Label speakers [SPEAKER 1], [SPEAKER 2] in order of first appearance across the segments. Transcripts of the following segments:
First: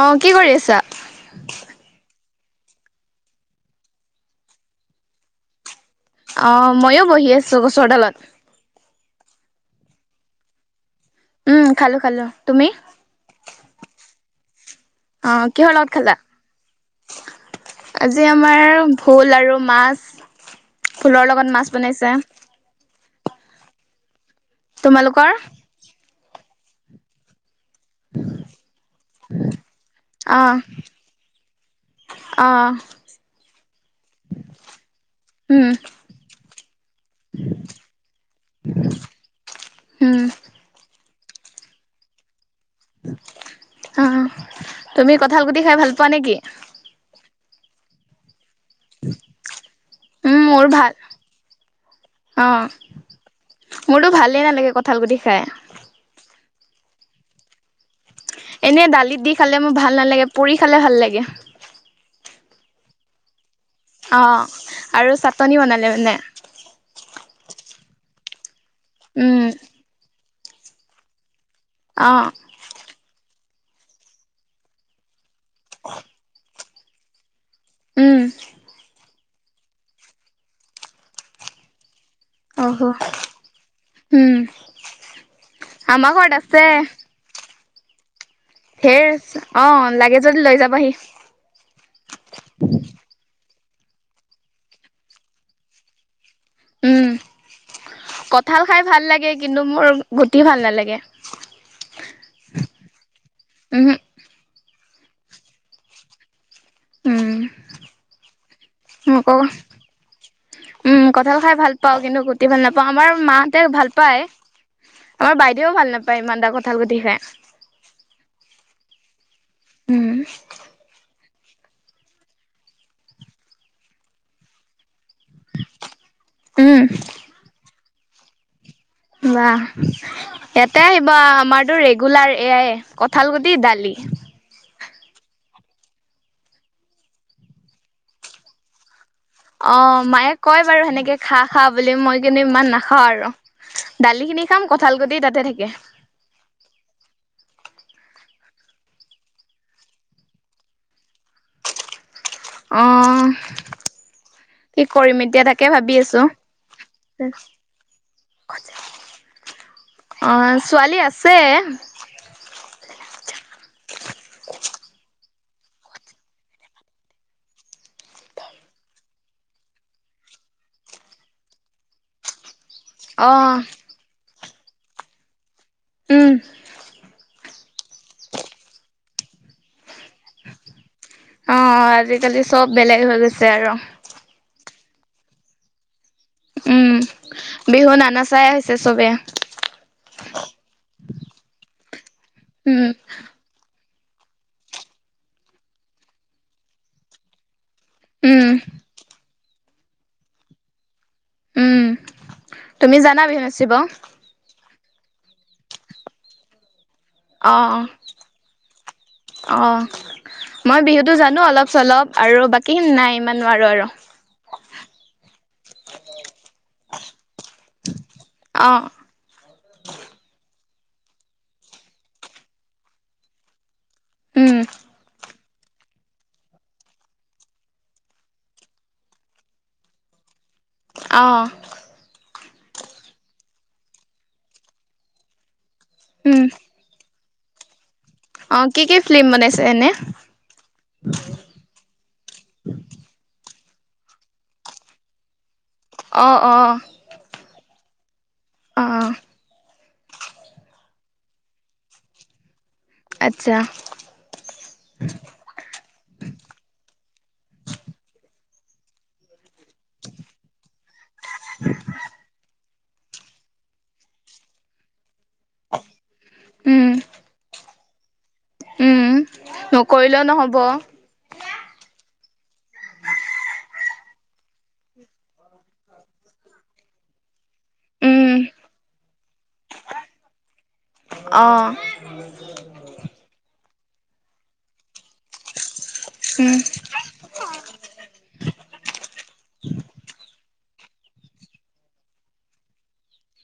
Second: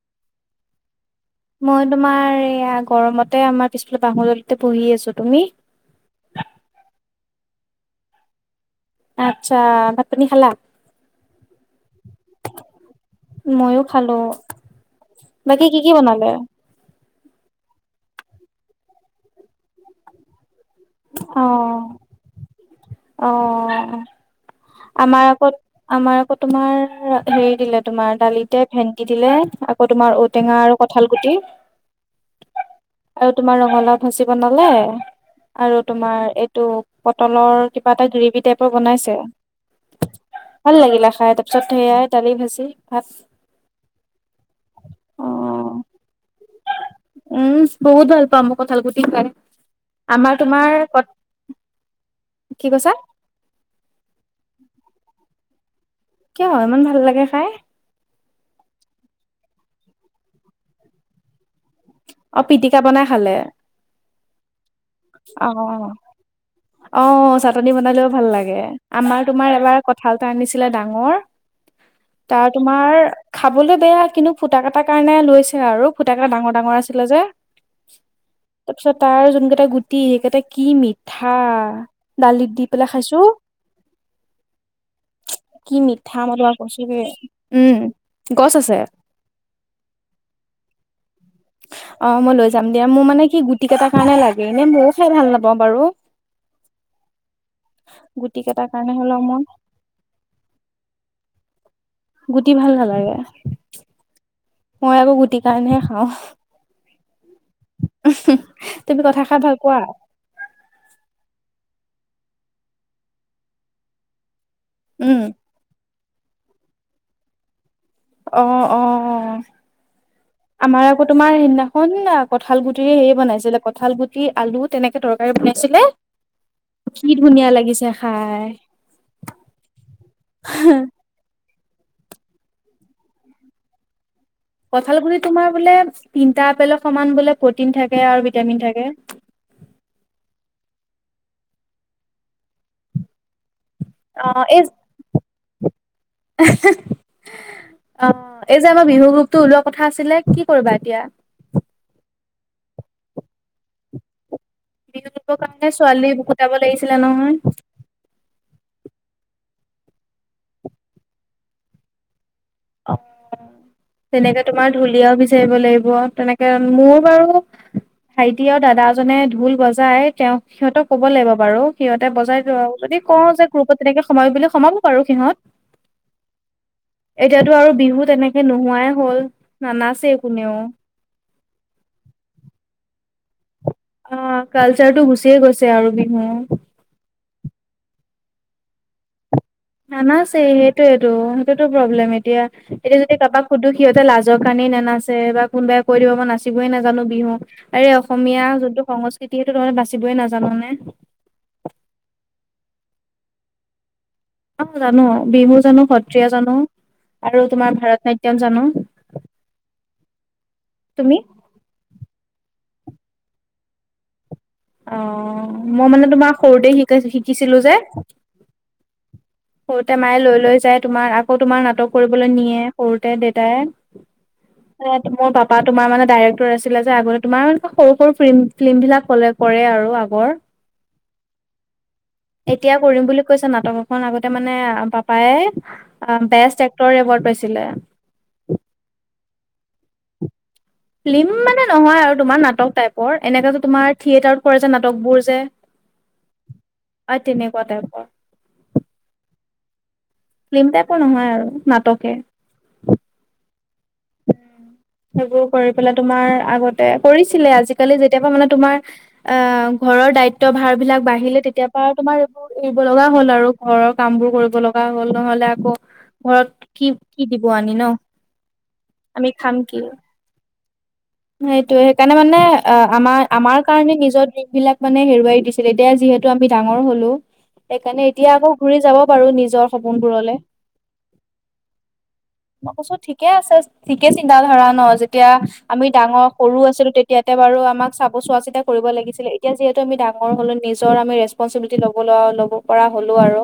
[SPEAKER 1] অহ' কি কৰি আছা?
[SPEAKER 2] মই তোমাৰ এয়া গৰমতে আমাৰ পিছফালে বাহদলীতে পঢ়ি আছো। তুমি?
[SPEAKER 1] অ মইও বহি আছো গছৰডালত
[SPEAKER 2] আচ্ছা ভাত পানী খালা
[SPEAKER 1] উম খালো খালো তুমি
[SPEAKER 2] মইও খালো
[SPEAKER 1] অ
[SPEAKER 2] বাকী
[SPEAKER 1] কিহৰ
[SPEAKER 2] কি কি
[SPEAKER 1] লগত খালা
[SPEAKER 2] বনালে?
[SPEAKER 1] আজি আমাৰ ভোল আৰু মাছ ভোলৰ
[SPEAKER 2] অ
[SPEAKER 1] লগত মাছ বনাইছে
[SPEAKER 2] অ
[SPEAKER 1] তোমালোকৰ
[SPEAKER 2] আমাৰ আগত আমাৰ আকৌ তোমাৰ হেৰি দিলে তোমাৰ দালিতে ভেণ্টি দিলে আকৌ তোমাৰ
[SPEAKER 1] অ
[SPEAKER 2] ঔটেঙা আৰু কঁঠাল গুটি
[SPEAKER 1] অ
[SPEAKER 2] আৰু তোমাৰ ৰঙালাও ভাজি বনালে
[SPEAKER 1] উম
[SPEAKER 2] আৰু তোমাৰ এইটো পটলৰ কিবা এটা গ্ৰেভি টাইপৰ বনাইছে
[SPEAKER 1] উম
[SPEAKER 2] ভাল লাগিলা খাই তাৰ পিছত সেইয়াই দালি ভাজি ভাত
[SPEAKER 1] অ তুমি
[SPEAKER 2] অ
[SPEAKER 1] কঠাল গুটি খাই ভাল পোৱা নেকি
[SPEAKER 2] উম বহুত ভাল পাওঁ মোক কঠাল গুটি খাই আমাৰ
[SPEAKER 1] উম মোৰ
[SPEAKER 2] তোমাৰ
[SPEAKER 1] ভাল
[SPEAKER 2] কত
[SPEAKER 1] অ
[SPEAKER 2] কি কৈছা
[SPEAKER 1] মোৰতো ভালেই নালাগে কঠাল গুটি খাই
[SPEAKER 2] কিয় ইমান ভাল লাগে খাই
[SPEAKER 1] এনেই দালিত দি খালে মোৰ ভাল নালাগে পৰি খালে ভাল লাগে
[SPEAKER 2] অ পিটিকা বনাই খালে
[SPEAKER 1] অঁ
[SPEAKER 2] অ অ চাটনি বনালেও ভাল লাগে আমাৰ
[SPEAKER 1] উম
[SPEAKER 2] তোমাৰ এবাৰ কঁঠাল এটা আনিছিলে ডাঙৰ
[SPEAKER 1] অ
[SPEAKER 2] তাৰ তোমাৰ খাবলৈ বেয়া কিন্তু ফুটা কাটাৰ কাৰণে লৈছে আৰু ফুটাকটা ডাঙৰ ডাঙৰ আছিলে যে
[SPEAKER 1] উম
[SPEAKER 2] তাৰপিছত তাৰ যোনকেইটা গুট গুটি সেকেইটা কি মিঠা দালিত দি
[SPEAKER 1] অহ
[SPEAKER 2] পেলাই খাইছো
[SPEAKER 1] উম
[SPEAKER 2] কি
[SPEAKER 1] আমাৰ
[SPEAKER 2] মিথা
[SPEAKER 1] ঘৰত
[SPEAKER 2] মই
[SPEAKER 1] আছে
[SPEAKER 2] কৈছোৰে উম গছ আছে
[SPEAKER 1] হেৰ অ লাগে যদি লৈ যাবহি
[SPEAKER 2] অ মই লৈ যাম দিয়া মোৰ মানে কি গুটি কেইটাৰ কাৰণে লাগে এনে মইও খাই ভাল নাপাওঁ বাৰু
[SPEAKER 1] উম
[SPEAKER 2] গুটি
[SPEAKER 1] কঠাল
[SPEAKER 2] কেইটাৰ
[SPEAKER 1] খাই
[SPEAKER 2] কাৰণে
[SPEAKER 1] ভাল
[SPEAKER 2] হ'লেও
[SPEAKER 1] লাগে
[SPEAKER 2] মই
[SPEAKER 1] কিন্তু মোৰ গুটি ভাল নালাগে
[SPEAKER 2] গুটি ভাল নালাগে
[SPEAKER 1] তহে [unintelligible]
[SPEAKER 2] মই আকৌ গুটিৰ কাৰণেহে খাওঁ
[SPEAKER 1] উম
[SPEAKER 2] তুমি কঁঠাল
[SPEAKER 1] মোকো
[SPEAKER 2] খাই ভাল পোৱা
[SPEAKER 1] উম কঁঠাল খাই ভাল পাওঁ কিন্তু গুটি ভাল নাপাওঁ আমাৰ মাহঁতে ভাল পায়
[SPEAKER 2] উম
[SPEAKER 1] আমাৰ বাইদেউও ভাল নাপায় ইমান এটা কঁঠাল গুতি খে
[SPEAKER 2] অ অ অ
[SPEAKER 1] উম
[SPEAKER 2] আমাৰ আকৌ তোমাৰ সেইনা খন কঁঠাল গুটিৰে হেয়ে বনাইছিলে কঠাল গুটি আলু তেনেকে টৰ বনাইছিলে
[SPEAKER 1] উম
[SPEAKER 2] কি ধুনীয়া লাগিছে খাই
[SPEAKER 1] বাহ ইয়াতে আহিবা আমাৰতো ৰেগুলাৰ এয়াই কঁঠালগুটি দালি
[SPEAKER 2] কঁঠাল গুটি তোমাৰ বোলে তিনিটা আপেলৰ সমান বোলে প্ৰটিন থাকে আৰু ভিটামিন থাকে
[SPEAKER 1] অ মায়ে কয় বাৰু সেনেকে খা খা বুলি মই কিন্তু ইমান নাখাওঁ আৰু
[SPEAKER 2] অ
[SPEAKER 1] দালিখিনি খাম কঁঠাল গুটি তাতে থাকে
[SPEAKER 2] আচ [unintelligible] অ', এই যে আমাৰ বিহু গ্ৰোপতটো ওলোৱা কথা আছিলে কি কৰিবা এতিয়া?
[SPEAKER 1] অঁ' কি
[SPEAKER 2] বিহু
[SPEAKER 1] কৰিম
[SPEAKER 2] গ্ৰুপৰ
[SPEAKER 1] এতিয়া
[SPEAKER 2] কাৰণে
[SPEAKER 1] তাকে ভাবি
[SPEAKER 2] ছোৱালী
[SPEAKER 1] আছো।
[SPEAKER 2] গোটাব লাগিছিলে নহয়
[SPEAKER 1] [unintelligible] অ', ছোৱালী আছে।
[SPEAKER 2] অ', তেনেকে তোমাৰ ঢুলীয়া বি বিচাৰিব লাগিব তেনেকে মোৰ বাৰু ভাইটি আৰু দাদাজনে ঢোল বজাই তেওঁক সিহঁতক কব লাগিব বাৰু সিহঁতে বজাই দিব আৰু। যদি
[SPEAKER 1] অ
[SPEAKER 2] কওঁ যে, গ্ৰপত তেনেকে সোমাবি বুলি সোমাব বাৰু সিহত।
[SPEAKER 1] উম।
[SPEAKER 2] এতিয়াতো আৰু বিহু তেনেকে নোহোৱাই হ'ল, নানাচেই কোনেও।
[SPEAKER 1] অ', আজিকালি চব বেলেগ হৈ গৈছে আৰু।
[SPEAKER 2] অ', কালচাৰ টো গুচিয়ে গৈছে আৰু বিহু।
[SPEAKER 1] উম, বিহু নানা চাই হৈছে চবে।
[SPEAKER 2] নানাচেই হেইটোয়েটো হেইটোতো প্ৰব্লেম এতিয়া
[SPEAKER 1] উম
[SPEAKER 2] এতিয়া যদি কাৰোবাক সুধু সিহঁতে লাজৰ কাৰণেই নানচ বা কোনোবাই কৈ দিব মই নাচিবই নাজানো বিহু। আৰে
[SPEAKER 1] উম
[SPEAKER 2] অসমীয়া যোনটো সংস্কৃতি, সেইটো তহতে বাচিবই নাজান নে।
[SPEAKER 1] উম তুমি জানা বিহু নাচীব?
[SPEAKER 2] অ', জানো বিহু জানো, সত্ৰীয়া জানো আৰু
[SPEAKER 1] অ
[SPEAKER 2] তোমাৰ ভাৰত নাট্যম জানো।
[SPEAKER 1] অ', মই
[SPEAKER 2] তুমি
[SPEAKER 1] বিহুতো জানো অলপ চলপ আৰু বাকী কিন নাই, ইমান নোৱাৰো আৰু।
[SPEAKER 2] অ', মই মানে তোমাৰ সৰুতে শিকাই শিকিছিলো যে
[SPEAKER 1] অ'।
[SPEAKER 2] সৰুতে মায়ে লৈ লৈ যায়, তোমাৰ আকৌ তোমাৰ নাটক কৰিবলৈ নিয়ে, সৰুতে দেউতাই।
[SPEAKER 1] উম
[SPEAKER 2] স মোৰ বাপা [inaudible] তোমাৰ মানে ডাইৰেক্টৰ আছিলে যে, আগতে তোমাৰ মান, সৰু সৰু ফ ফিল্ম বিলাক, কলে কৰে আৰু আগৰ। [unintelligible]
[SPEAKER 1] অঁ'।
[SPEAKER 2] এতিয়া, কৰিম বুলি কৈছে নাটক এখন, আগতে মানে পাপাই
[SPEAKER 1] উম
[SPEAKER 2] বেষ্ট এক্টৰ এৱাৰ্ড পাইছিলে।
[SPEAKER 1] অ', কি কি ফিল্ম বনাইছে এনে?
[SPEAKER 2] ফিল্ম মানে নহয় আৰু তোমাৰ নাটক টাইপৰ, এনে কাটো তোমাৰ থিয়েটাৰত কৰে যে নাটকবোৰ যে। [inaudible]
[SPEAKER 1] অঁ', অঁ'।
[SPEAKER 2] অ', তেনেকুৱা তাইপৰ।
[SPEAKER 1] অঁ'।
[SPEAKER 2] ফিল্ম টাইপৰ নহয় আৰু নাটকে।
[SPEAKER 1] আচ্ছা।
[SPEAKER 2] সেইবোৰ কৰি পেলাই তোমাৰ আগতে কৰিছিলে, আজিকালি যেতিয়া পা মানে তোমাৰ আহ, ঘৰৰ দায়িত্ব দায়িত্ব ভাৰ বিলাক বাঢ়িলে, তেতিয় পা আৰু তোমাৰ এইবোৰ এৰিব লগা হ'ল আৰু ঘৰৰ কাম বোৰ কৰিব লগা হ'ল নহলে আকৌ ঘৰত
[SPEAKER 1] উম
[SPEAKER 2] কি কি দিব আনি ন।
[SPEAKER 1] উম
[SPEAKER 2] আমি খাম কি,
[SPEAKER 1] নকৰিলেও নহ'ব
[SPEAKER 2] সেইটো, হেইকাৰণ মানে অ', আমাৰ, আমাৰ কাৰণে নিজৰ ড্ৰিম বিলাক মানে হেৰুৱাই দিছিল, এতিয়া যিহেতু আমি ডাঙৰ হলো সেইকাৰণে এতিয়া
[SPEAKER 1] উম
[SPEAKER 2] আকৌ ঘূৰি যাব পাৰো নিজৰ সপোনবোৰলে।
[SPEAKER 1] অঁ'।
[SPEAKER 2] মই কৈছো ঠিকে আছে, ঠিকে চিন্তা ধাৰা ন, যেতিয়া আমি ডাঙৰ
[SPEAKER 1] উম
[SPEAKER 2] সৰু আছিলো তেতিয়া ইয়াতে বাৰ আমাক চাব চোৱা চিতা কৰিব লাগিছিল এতিয়া যিহেতু আমি ডাঙৰ হলো নিজৰ আমি ৰেছ স্পনচিবিলিটি ল'ব, ল'ব পৰা হ'লো আৰু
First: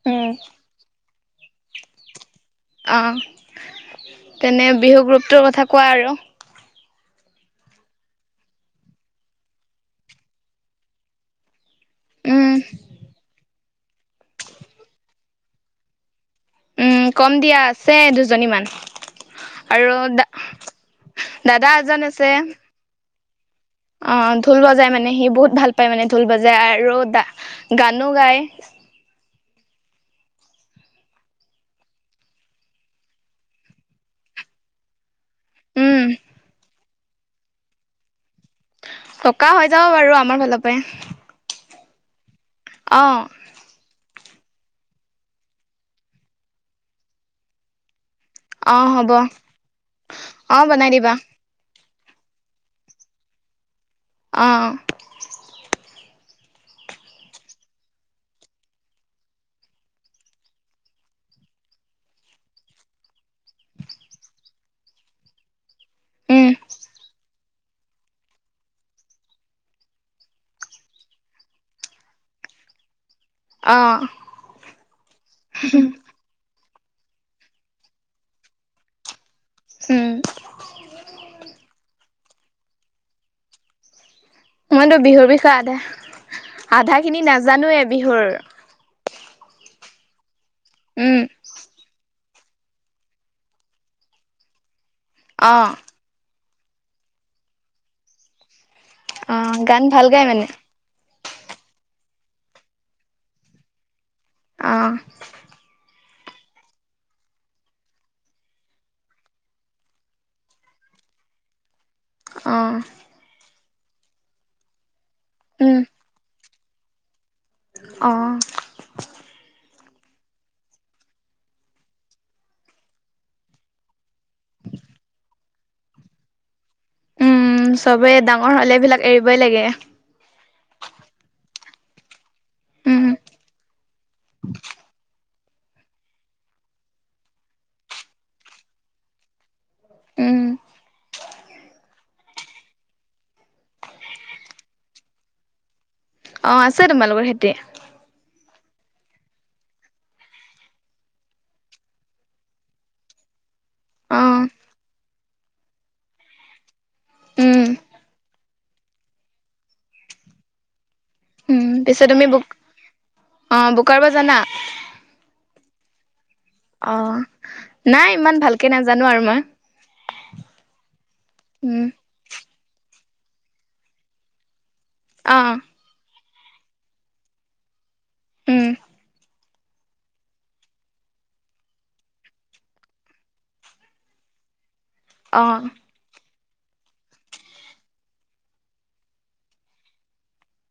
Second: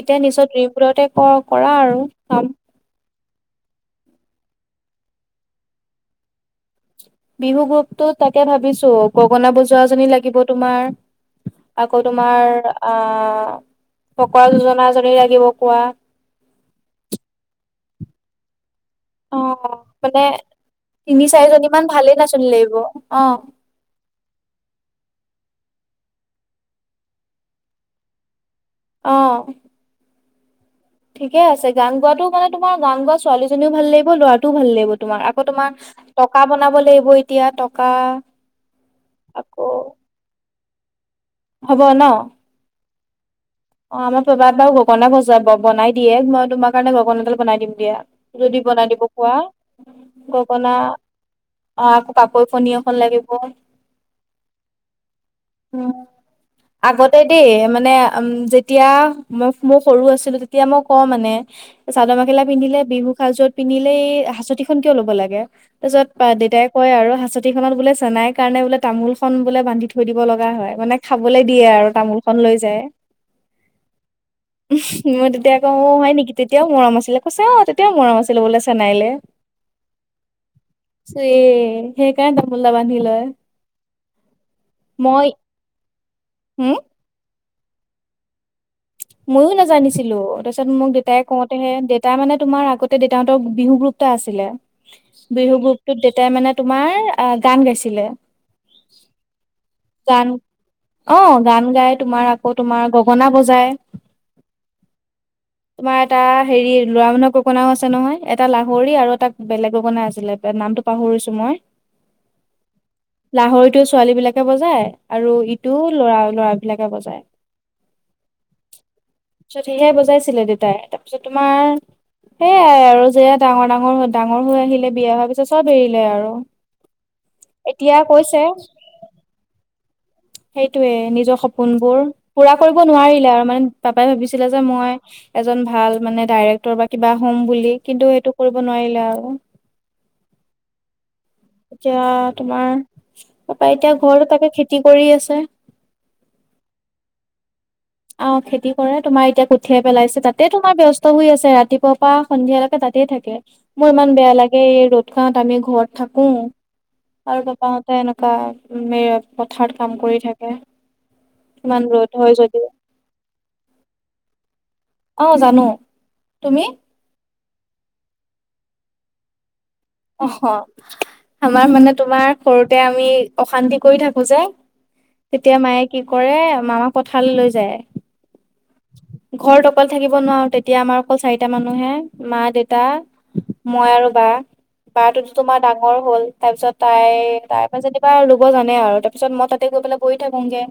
[SPEAKER 2] এতিয়া,
[SPEAKER 1] উম
[SPEAKER 2] নিজৰ ড্ৰ্ৰীমবোৰতে ক কৰা আৰু কাম।
[SPEAKER 1] অঁ', তেনে বিহু গ্ৰোপটোৰ কথা কোৱা আৰু।
[SPEAKER 2] বিহু গ্ৰোপ [unintelligible] পতো তাকে ভাবিছো গগনা বজোৱাাজী লাগিব তোমাৰ আকৌ, তোমাৰ
[SPEAKER 1] উম
[SPEAKER 2] আ ফকৰা যোজনা এজনী লাগিব কোৱা!
[SPEAKER 1] উ কম দিয়া, আছে দুজনীমান
[SPEAKER 2] অ,
[SPEAKER 1] আৰু
[SPEAKER 2] মানে
[SPEAKER 1] দা
[SPEAKER 2] তিনি চাৰিজনী
[SPEAKER 1] দাদা
[SPEAKER 2] মান
[SPEAKER 1] এজন
[SPEAKER 2] ভালেই
[SPEAKER 1] আছে
[SPEAKER 2] নাচনী লাগিব! অ
[SPEAKER 1] অ ঢোল বজাই মানে, সি বহুত ভাল পায় মানে, ঢোল বজাই আৰুা গানো গায়!
[SPEAKER 2] অ ঠিকে আছে, গান গোৱা মানে তোমাৰ গান গোৱা ছোৱালীজনীও ভাল লাগিব, ল'ৰাটোও ভাল লাগিব তোমাৰ আকৌ তোমাৰ
[SPEAKER 1] উম
[SPEAKER 2] টকা বনাব লাগিব এতিয়া টকা
[SPEAKER 1] থটকা হৈ
[SPEAKER 2] আকৌ
[SPEAKER 1] যাব বাৰু আমাৰ ফালৰ পৰাই
[SPEAKER 2] হ'ব ন
[SPEAKER 1] অ
[SPEAKER 2] অ আমাৰ পাবাত বাৰু গগনা গছা বনাই দিয়ে মই তোমাৰ কাৰণে গগনা এডাল বনাই দিম দিয়া যদি
[SPEAKER 1] অ
[SPEAKER 2] বনাই দিব
[SPEAKER 1] হ'ব
[SPEAKER 2] খোৱা
[SPEAKER 1] অ
[SPEAKER 2] গগনা
[SPEAKER 1] বনাই দিবা
[SPEAKER 2] অ আকৌ কাপৈ কণী এখন লাগিব
[SPEAKER 1] অঁ
[SPEAKER 2] উ আগতে দেই মানে উম যেতিয়া মই মোৰ সৰু আছিলো তেতিয়া মই কওঁ মানে চাদৰ মেখেলা পিন্ধিলে বিহু সাজযোৰত পিন্ধিলে এই হাঁচতিখন কিয় ল'ব লাগে তাৰিছত বা
[SPEAKER 1] উম
[SPEAKER 2] দেউতাই কয় আৰুচ ট খত বোলে চেনাই কাৰণে বোলে তামোল খ বোলে বান্ধি থৈ দিব লগা হয় মানে খাবলৈ দিয়ে আৰু তামোল খ লৈ যায়
[SPEAKER 1] অ
[SPEAKER 2] মই তেতিয়া ক অ হয় নেকি তেতিয়াও মৰম আছিলে কৈছে অ তেতিয়াও মৰম আছিলে বোলে চেনাইলে
[SPEAKER 1] উম
[SPEAKER 2] চ সে কাই ন মুলল বান্ধিিলয়
[SPEAKER 1] মইতো বিহুৰ বিষয়ে আধা
[SPEAKER 2] হম
[SPEAKER 1] আধা খিনি নাজানোয়ে বিহুৰ
[SPEAKER 2] ময়ো নাজানিছিলো তাৰপিছত মোক
[SPEAKER 1] উম
[SPEAKER 2] দেউতাই কওঁতেহে দেউতাই মানে তোমাৰ আগতে ত দেউতাহতৰ বিহু গ্ৰুপ এটা আছিলে
[SPEAKER 1] অ
[SPEAKER 2] বিহু গ্ৰুপ ত দেউতাই মানে তোমাৰ গান গাইছিলে
[SPEAKER 1] অ গান ভাল গাই
[SPEAKER 2] গান
[SPEAKER 1] মানে
[SPEAKER 2] অ গান গাই তোমাৰ আকৌ তোমাৰ গগনা বজায়
[SPEAKER 1] অ
[SPEAKER 2] [unintelligible] তোমাৰ এটা হেৰি ল'ৰা মানুহৰ ককনাও আছে নহয় এটা লাহৰি আৰু এটা বেলেগ ককনা আছিলে নামটো পাহৰিছোঁ মই
[SPEAKER 1] অঁ
[SPEAKER 2] লাহৰিটো ছোৱালী বিলাকে বজায় আৰু
[SPEAKER 1] উম,
[SPEAKER 2] ইটোও লৰা লৰাবলাকে বজায়
[SPEAKER 1] অঁ
[SPEAKER 2] তাৰপিছত সেহে বজাইছিলে দেউতাই তাৰপিছত তোমাৰ সেয়াই আৰু যেয়া ডাঙৰ ডাঙৰ হৈ ডাঙৰ হৈ আহিলে বিয়া হোৱাৰ পিছত চব এৰিলে আৰু [inaudible]
[SPEAKER 1] চবে
[SPEAKER 2] কৈছে
[SPEAKER 1] ডাঙৰ হ'লে এইবিলাক এৰিবই লাগে
[SPEAKER 2] সেইটোয়ে নিজৰ সপোনবোৰ পুৰা কৰিব
[SPEAKER 1] উম,
[SPEAKER 2] নোৱাৰিলে আৰু মানে বাপাই ভাবিছিলে যে মই এজন ভাল মানে ডাইৰেক্টৰ বা কিবা হম বুলি কিন্তু সেইটো কৰিব নোৱাৰিলে আৰু
[SPEAKER 1] উম,
[SPEAKER 2] এতিয়া তোমাৰ তাৰাপা এতিয়া ঘৰতো তাকে খেতি কৰি আছে
[SPEAKER 1] অঁ আছে তোমালোকৰ সেতি
[SPEAKER 2] অ খেতি কৰে তোমাৰ এতিয়া কঠিয়াই পেলাইছে তাতে তোমাৰ ব্যস্ত হৈ আছে ৰাতিপুৱা পৰাা সন্ধিয়ালৈকে তাতেই থাকে মোৰ ইমান বেয়া
[SPEAKER 1] অ',
[SPEAKER 2] লাগে এই ৰ'দ খত আমি ঘৰত থাকো আৰু
[SPEAKER 1] উম,
[SPEAKER 2] পাপাহতে এনেকুৱাে পথাৰত কাম কৰি থাকে
[SPEAKER 1] উ
[SPEAKER 2] ইমান
[SPEAKER 1] পিছে
[SPEAKER 2] ৰ'দ
[SPEAKER 1] তুমি
[SPEAKER 2] হয়
[SPEAKER 1] বু
[SPEAKER 2] যদিও
[SPEAKER 1] অ বোকাৰ পৰা জানা
[SPEAKER 2] অ জানো তুমি
[SPEAKER 1] অ, নাই ইমান ভালকে নাজানো আৰু মই।
[SPEAKER 2] অ, আমাৰ
[SPEAKER 1] উম,
[SPEAKER 2] মানে তোমাৰ সৰুতে আমি অশান্তি কৰি থাকো যোই তেতিয়া
[SPEAKER 1] অ',
[SPEAKER 2] মায়েক কি কৰে মামাক কথাল লৈ যায়।
[SPEAKER 1] উম।
[SPEAKER 2] ঘৰ দকল থাকিব নোৱাৰো তেতিয়া আমাৰ অকল চাৰিটা মানুহে মা, দেউতা মই আৰু বা-বাটো তোমাৰ
[SPEAKER 1] অ',
[SPEAKER 2] ডাঙৰ হ'ল। তাৰ পিছত তাই তাৰ পৰা যেনিবা ল'ব জানে আৰু তাৰ পিছত মই তাতে গৈ পেলাই বহি থাকোংগে।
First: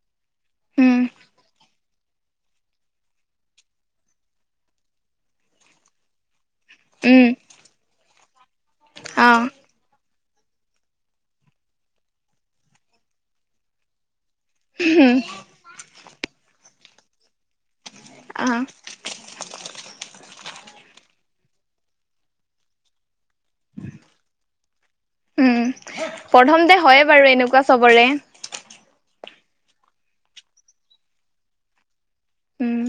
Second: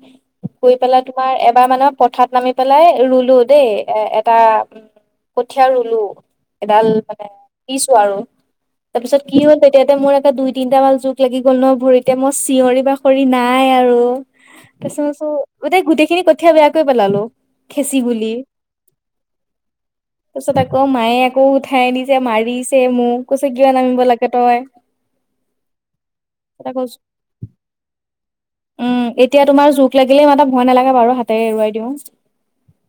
[SPEAKER 2] শুই
[SPEAKER 1] উম,
[SPEAKER 2] পেলাই তোমাৰ এবাৰ মানে পথাৰত নামি পেলাই ৰুলো দেই এ, এটা কঠীয়া ৰুলো এডাল
[SPEAKER 1] উম,
[SPEAKER 2] মানে কিছো আৰু তাৰপিছত কি
[SPEAKER 1] অ',
[SPEAKER 2] হ'ল য়াতে মোৰ এটা দুই, তিনটা মান জোক লাগি গ'ল ন ভৰিতে মই চিঞৰি বাখৰি নাই আৰু। তাৰ
[SPEAKER 1] উম,
[SPEAKER 2] পিছত গোটেইখিনি কঠীয়া বেয়াকৈ পেলালো খেচি, গুলি
[SPEAKER 1] অ',
[SPEAKER 2] তাৰপিছত আকৌ মায়ে আকৌ উঠাই নিছে মাৰিছে মোক। কৈছে কিয় নামিব লাগে তই।
[SPEAKER 1] উ, প্ৰথমতে
[SPEAKER 2] আকৌ
[SPEAKER 1] হয়ে বাৰু এনেকুৱা চবৰে
[SPEAKER 2] উম, এতিয়া তোমাৰ জোক লাগিলে সিমানটা ভয় নালাগে বাৰু হাতেৰে এৰুৱাই দিওঁ।
[SPEAKER 1] উম,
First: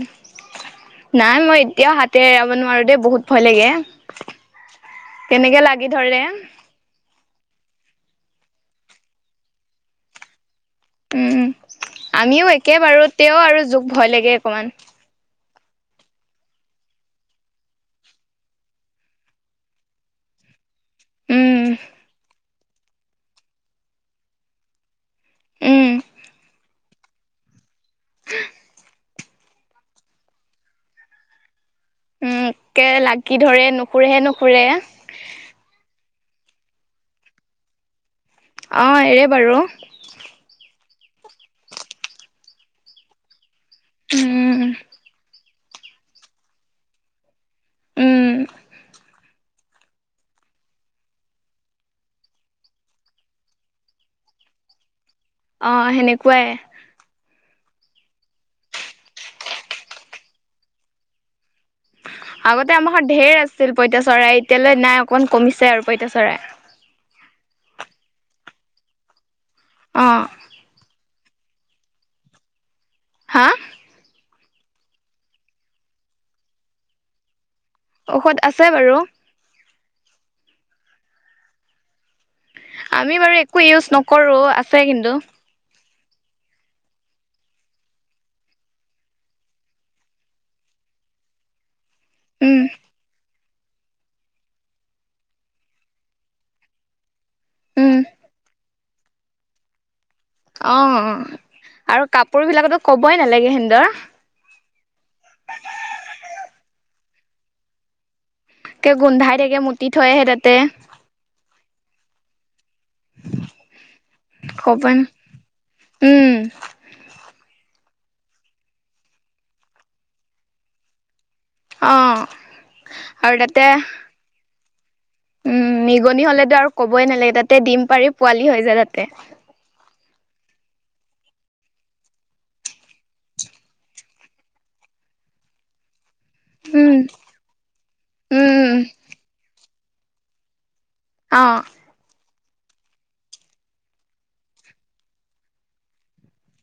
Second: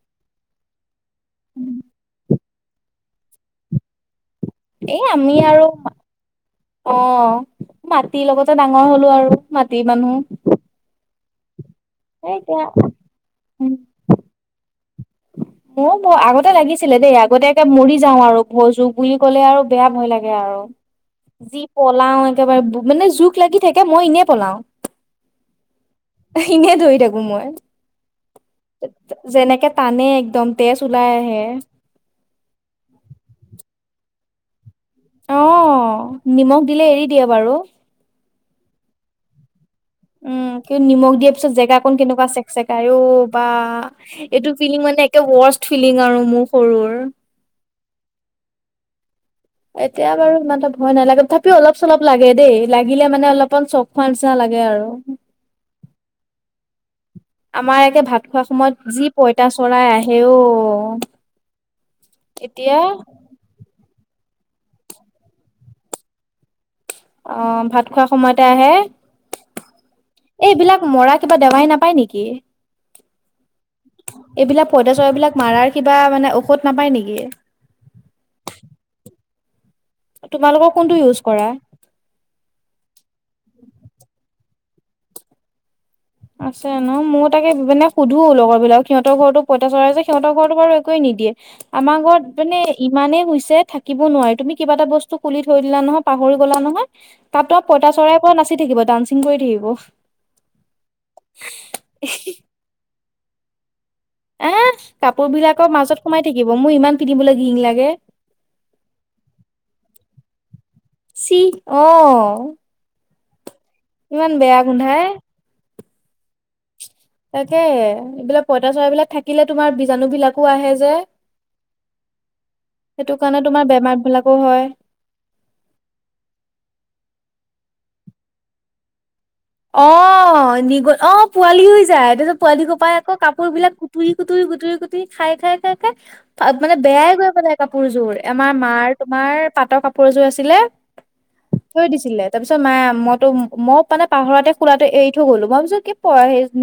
[SPEAKER 1] নাই মই এতিয়াও হাতে এৰাব নোৱাৰো দেই বহুত ভয় লাগে।
[SPEAKER 2] এ আমি
[SPEAKER 1] কেনেকে
[SPEAKER 2] আৰু
[SPEAKER 1] লাগি ধৰে।
[SPEAKER 2] অ, মাটিৰ লগতে ডাঙৰ হলো আৰু মাটিৰ মানুহ
[SPEAKER 1] উম,
[SPEAKER 2] এ
[SPEAKER 1] আমিও
[SPEAKER 2] এতিয়া
[SPEAKER 1] একে বাৰো তেও আৰু জোক ভয় লাগে অকমান।
[SPEAKER 2] অ, আগতে লাগিছিলে দেই আগতে মৰি যাওঁ আৰু জোক বুলি কলে আৰু বেয়া ভয় লাগে আৰু। যি
[SPEAKER 1] উম
[SPEAKER 2] পলাও একেবাৰে মানে জোক লাগি থাকে মই এনে পলাও।
[SPEAKER 1] উম
[SPEAKER 2] এনে দৌৰি থাকো মই যেনেকে তানে একদম তেজ ওলাই আহে।
[SPEAKER 1] উম একে লাগি ধৰে নুখুৰেহে, নুখুৰে।
[SPEAKER 2] অ, নিমখ দিলে এৰি দিয়ে বাৰু।
[SPEAKER 1] অ, এৰে বাৰু।
[SPEAKER 2] উম, কিন্তু নিমখ দিয়াৰ পিছত জেগা কন, কেনেকুৱা চেক, চেকাই অ, বা এইটো
[SPEAKER 1] উম
[SPEAKER 2] ফিলিং মানে একে ৱৰ্ষ্ট ফিলিং আৰু মোৰ সৰুৰ।
[SPEAKER 1] উম।
[SPEAKER 2] এতিয়া বাৰু ইমানটা ভয় নালাগে তথাপিও অলপ, চলপ লাগে দেই লাগিলে মানে অলপমান চক ফালচা লাগে আৰু।
[SPEAKER 1] অ, হেনেকুৱাই।
[SPEAKER 2] আমাৰ একে ভাত খোৱা সময়ত যি পইতা চৰাই আহে অ'।
[SPEAKER 1] আগতে
[SPEAKER 2] এতিয়া
[SPEAKER 1] আমাৰ ঢেৰ আছিল পঁইতা চৰাই এতিয়ালৈ নাই অকণমান কমিছে আৰু পঁইতা চৰাই।
[SPEAKER 2] অ, ভাত খোৱাৰ সময়তে আহে।
[SPEAKER 1] অ'।
[SPEAKER 2] এইবিলাক মৰা কি'বা দেৱাই নাপায় নেকি।
[SPEAKER 1] হা?
[SPEAKER 2] এইবিলাক পইতা চৰাই বিলাক মাৰাৰ কিবা মানে ঔষধ নাপায় নেকি।
[SPEAKER 1] ঔষধ আছে বাৰু।
[SPEAKER 2] তোমালোকৰ কোনটো ইউজ কৰা?
[SPEAKER 1] আমি বাৰু একো ইউজ নকৰো আছে কিন্তু।
[SPEAKER 2] আছে ন মই তাকে মানে সুধো লগৰ বিলাক সিহঁতৰ ঘৰতো পইতা চৰাই যে সিহতৰ ঘৰতো বাৰু একোৱে নিদিয়ে। আমাৰ ঘৰত মানে
[SPEAKER 1] উম
[SPEAKER 2] ইমানেই হৈছে থাকি কিব নোৱাৰি তুমি কিবা এটা বস্তু খুলি থৈ দিলা নহয় পাহৰি গ'লা নহয়। তাতো পইতা
[SPEAKER 1] উম
[SPEAKER 2] চৰাই পোৰা নাচি থাকিব, ডান্সিং কৰি থাকিব।
[SPEAKER 1] অ, আৰু কাপোৰ বিলাকতো ক'বই নালাগে সিন্টৰ
[SPEAKER 2] এ, কাপোৰ বিলাকৰ মাজত সোমাই থাকিব মোৰ ইমান পিন্ধিবলৈ ঘিন লাগে।
[SPEAKER 1] ত একৈ গোন্ধাই থাকে মুতি থৈহে তাতে
[SPEAKER 2] চি অ ইমান বেয়া
[SPEAKER 1] ক'বই
[SPEAKER 2] গোন্ধাই
[SPEAKER 1] উম
[SPEAKER 2] তাকে এইবিলাক পইতা চৰাইবলাক থাকিলে তোমাৰ বিজাণু বিলাকো আহে যে
[SPEAKER 1] অ
[SPEAKER 2] সেইটো
[SPEAKER 1] আৰু
[SPEAKER 2] কাৰণে
[SPEAKER 1] তাতে
[SPEAKER 2] তোমাৰ বেমাৰবিলাকো হয়
[SPEAKER 1] উম নিগনি হ'লেতো আৰু ক'বই নালাগে তাতে দিম পাৰি পোৱালি হৈ যায় তাতে
[SPEAKER 2] অ নিগল অ পোৱালি হৈ যায় ততিয়াত পোৱালি কোপাই আকৌ কাপোৰ বিলাক তুৰি কুটুৰি গুৰি গুটুৰি খাই খাই খাই খাই মানে
[SPEAKER 1] উম
[SPEAKER 2] বেয়াই গৈ পেলাই কাপোৰযোৰ আমাৰ
[SPEAKER 1] উম
[SPEAKER 2] মাৰ তোমাৰ পাটৰ কাপোৰযোৰ আছিলে
[SPEAKER 1] অ
[SPEAKER 2] দিছিলে তাৰপিছত মায়ে মইতো মই মানে পাহৰতে খোলাটো এৰি থৈ গ'লো মই ভাবিছো কি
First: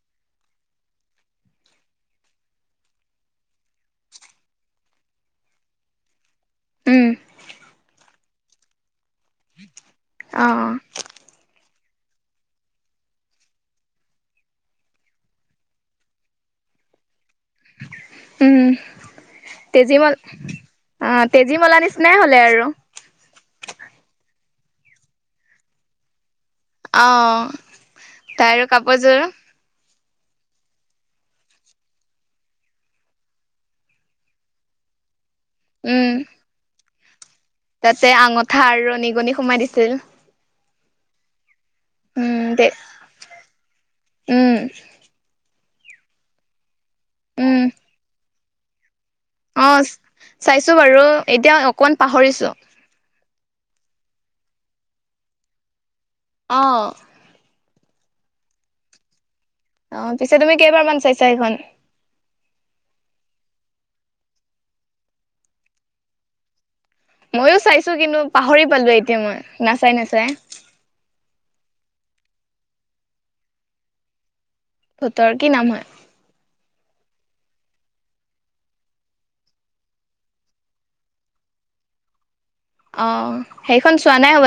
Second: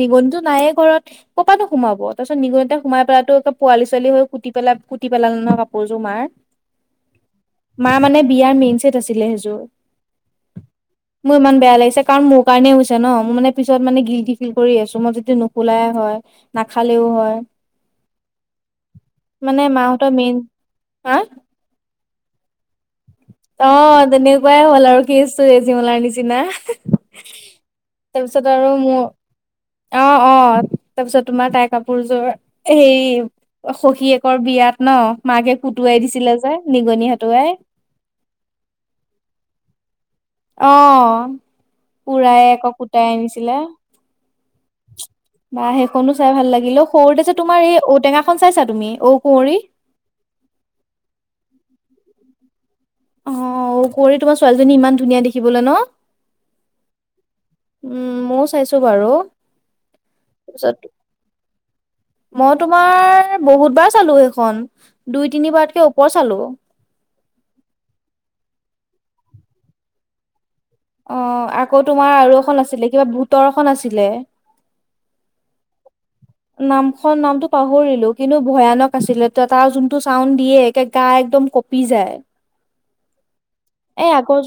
[SPEAKER 2] নিগনতটো নায়ে ঘৰত কপাতোমাব তাৰ পিছত নিগুতে সোমাই পেলাইো পোৱালি ছোৱালী হৈ কুটি পেলাই কুটি পেলাল ন কাপোৰযোৰ মাৰ [inaudible]
[SPEAKER 1] উম
[SPEAKER 2] মা মানে বিয়াৰ মেইন চছেট আছিলে
[SPEAKER 1] অ
[SPEAKER 2] সেইযোৰ মোৰ ইমান বেয়া লাগিছে কাৰণ মোক কাৰণে হৈছে ন মোৰ মানে পিছত মানে গিল্টি ফিল কৰি আছো মই যদি নোখোলাই হয় নাখালেও হয়
[SPEAKER 1] উম
[SPEAKER 2] মানে মাহঁতৰ
[SPEAKER 1] তেজিমাল
[SPEAKER 2] মেইন
[SPEAKER 1] অ
[SPEAKER 2] হা
[SPEAKER 1] তেজি আজিমলা নিচিনাই হলে আৰু
[SPEAKER 2] অ তেনেকুৱাই হ'ল আৰু কেছটো এজীমলাৰ নিচিনা
[SPEAKER 1] অ
[SPEAKER 2] তাৰপিছত
[SPEAKER 1] তাই আৰু
[SPEAKER 2] মোৰ
[SPEAKER 1] কাপোৰযোৰ
[SPEAKER 2] অ অ অ তাৰপিছত তোমাৰ তাইৰ কাপোৰযোৰ সেই সখীয়েকৰ বিয়াত ন মাকে খুটুৱাই
[SPEAKER 1] উম
[SPEAKER 2] দিছিলে যে নিগনি সতুৱাই
[SPEAKER 1] তাতে আঙঠা আৰু ৰ নিীগনিী সোমাই দিছিল
[SPEAKER 2] অ
[SPEAKER 1] উম
[SPEAKER 2] পুৰায়
[SPEAKER 1] দে
[SPEAKER 2] আকৌ কুটাই আনিছিলে
[SPEAKER 1] উম
[SPEAKER 2] বা সেইখনো চাই ভাল লাগিল অ সৰুতে যে তোমাৰ
[SPEAKER 1] উম
[SPEAKER 2] এই ঔটেঙাখনন চাইছা তুমি অঔ কুঁৱৰৰি
[SPEAKER 1] অ চাইছো বাৰু এতিয়া অকমান পাহৰিছো
[SPEAKER 2] অ কৰি তোমাৰ ছোৱালীজনী ইমান ধুনীয়া দেখিবলৈ ন
[SPEAKER 1] অঁ
[SPEAKER 2] উম ময়ও চাইছো বাৰু
[SPEAKER 1] অ পিছে তুমি
[SPEAKER 2] তাৰপিছত
[SPEAKER 1] কেইবাৰমান চাইছা সেইখন
[SPEAKER 2] মই তোমাৰ বহুতবাৰ চালো সেইখন দুই তিনিবাৰতকে ওপৰ চালো
[SPEAKER 1] মইো চাইছো কিন্তু পাহৰি পালোে এতিয়া মই নাচাই নাচাই
[SPEAKER 2] অ আকৌ তোমাৰ আৰু এখন আছিলে কিবা ভোতৰখন আছিলে
[SPEAKER 1] ভূতৰ কি নাম হয়
[SPEAKER 2] [inaudible] নামখনন নামতটো পাহৰিলো কিন্তু ভয়ানক আছিলে ত তাৰ যোনটো চাউড দিয়েে গা একদম পিজায়
[SPEAKER 1] অঁ
[SPEAKER 2] এ আকৌ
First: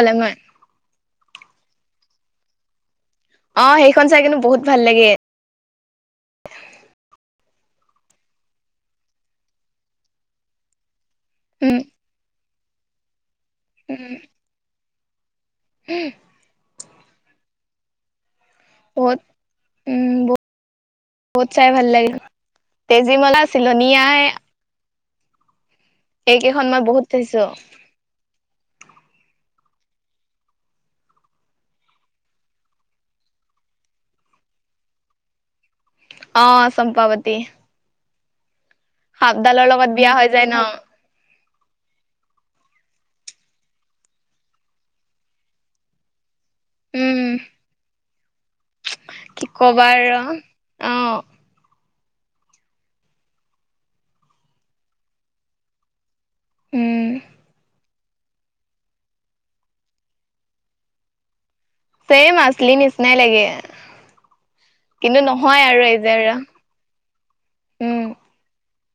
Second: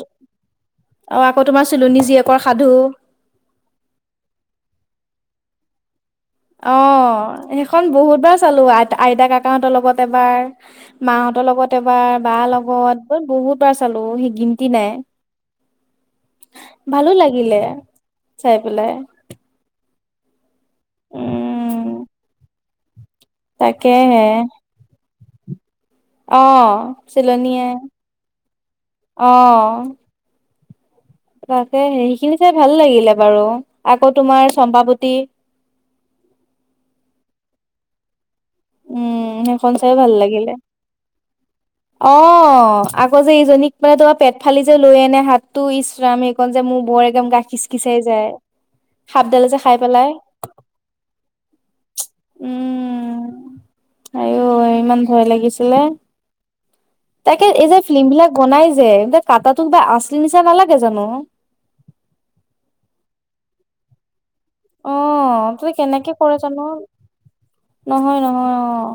[SPEAKER 2] অ আকৌ তোমাৰ চিলনী জীয়েকৰ সাধু
[SPEAKER 1] অ সেইখন চাই কিন্তু বহুত ভাল লাগে
[SPEAKER 2] অ সেইখন বহুত বাৰ চালো আই আইতা কাকাহঁতৰ লগত এবাৰ মাহতৰ তঁতৰ লগত
[SPEAKER 1] উম
[SPEAKER 2] এবাৰ বা লগত ব বহুত বাৰ চালো
[SPEAKER 1] উম
[SPEAKER 2] সি গিনন্তি নাই ভালো লাগিলে চাই পেলাই
[SPEAKER 1] বহুত উম বহুত চাই
[SPEAKER 2] উম
[SPEAKER 1] ভাল লাগিল তেজি ম
[SPEAKER 2] তাকেহে,
[SPEAKER 1] এইকেইখন
[SPEAKER 2] আহ,
[SPEAKER 1] মই বহুত চাইছো
[SPEAKER 2] চিলনীয়ে আহ, তাকে সেইৰিখিনি চাই ভাল লাগিলে বাৰু আকৌ তোমাৰ চম্পাৱতী,
[SPEAKER 1] অ, চম্পাৱতী।
[SPEAKER 2] উম,
[SPEAKER 1] সাপডালৰ
[SPEAKER 2] সেইখন
[SPEAKER 1] লগত
[SPEAKER 2] চাইো ভাল
[SPEAKER 1] বিয়া হৈ যায়
[SPEAKER 2] লাগিলে।
[SPEAKER 1] ন
[SPEAKER 2] অ, আকৌ যে ইজনীক মানে তোমাৰ পেট ফালি যে লৈ আনে হাতটো ইচ্ৰাম [inaudible] মোৰ বৰে
[SPEAKER 1] উম
[SPEAKER 2] গে গা খিচ খিচাই যায়।
[SPEAKER 1] কি
[SPEAKER 2] সাপডালে যে খাই
[SPEAKER 1] কবা
[SPEAKER 2] পেলাই।
[SPEAKER 1] আৰু অ
[SPEAKER 2] উম। আৰু ইমান ভয় লাগিছিলে।
[SPEAKER 1] উম।
[SPEAKER 2] তাকে এই যে ফিল্ম বিলাক বনাই যে এ কাটাটোোক বা আঁচলি নিচা নালাগে জানো?
[SPEAKER 1] চেম আচলি নিচিনাই লাগে
[SPEAKER 2] অ
[SPEAKER 1] কিন্তু নহয়
[SPEAKER 2] তই
[SPEAKER 1] আৰু এই যে
[SPEAKER 2] কেনেকে
[SPEAKER 1] আৰু।
[SPEAKER 2] কৰে জানো
[SPEAKER 1] উম
[SPEAKER 2] নহয় নহয় অ'।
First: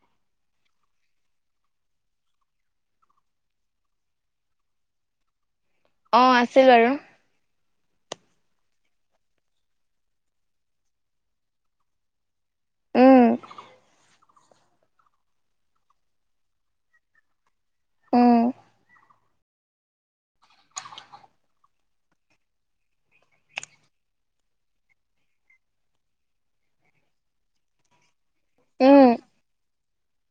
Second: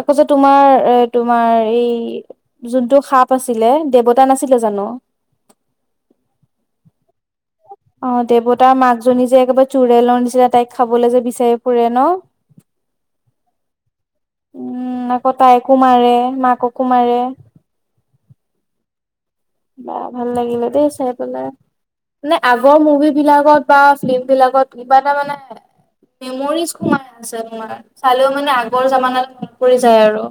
[SPEAKER 2] আকৌ যে তোমাৰ এ তোমাৰ এই যোনটো সাপ আছিলে দেৱতা নাছিলে জানো?
[SPEAKER 1] অ', আছিল বাৰু।
[SPEAKER 2] অ, ' দেৱতাৰ মাক জনী যে একেবাৰে চোৰেলৰ নিচীনা তাইক খাবলৈ যে বিচাৰি ফুৰে ন?
[SPEAKER 1] উম,
[SPEAKER 2] উম, আকৌ তাইকো মাৰে মাককো মাৰে।
[SPEAKER 1] উম
[SPEAKER 2] বা, ভাল লাগিলে দেই চাই পেলাই। মানে আগৰ মুভি বিলাকত বা ফিল্ম বিলাকত কিবা এটা মানে মেমৰিজ সোমাই আছে তোমাৰ চালেও মানে আগৰ
[SPEAKER 1] উম
[SPEAKER 2] জামানাত মন পৰি যায় আৰু।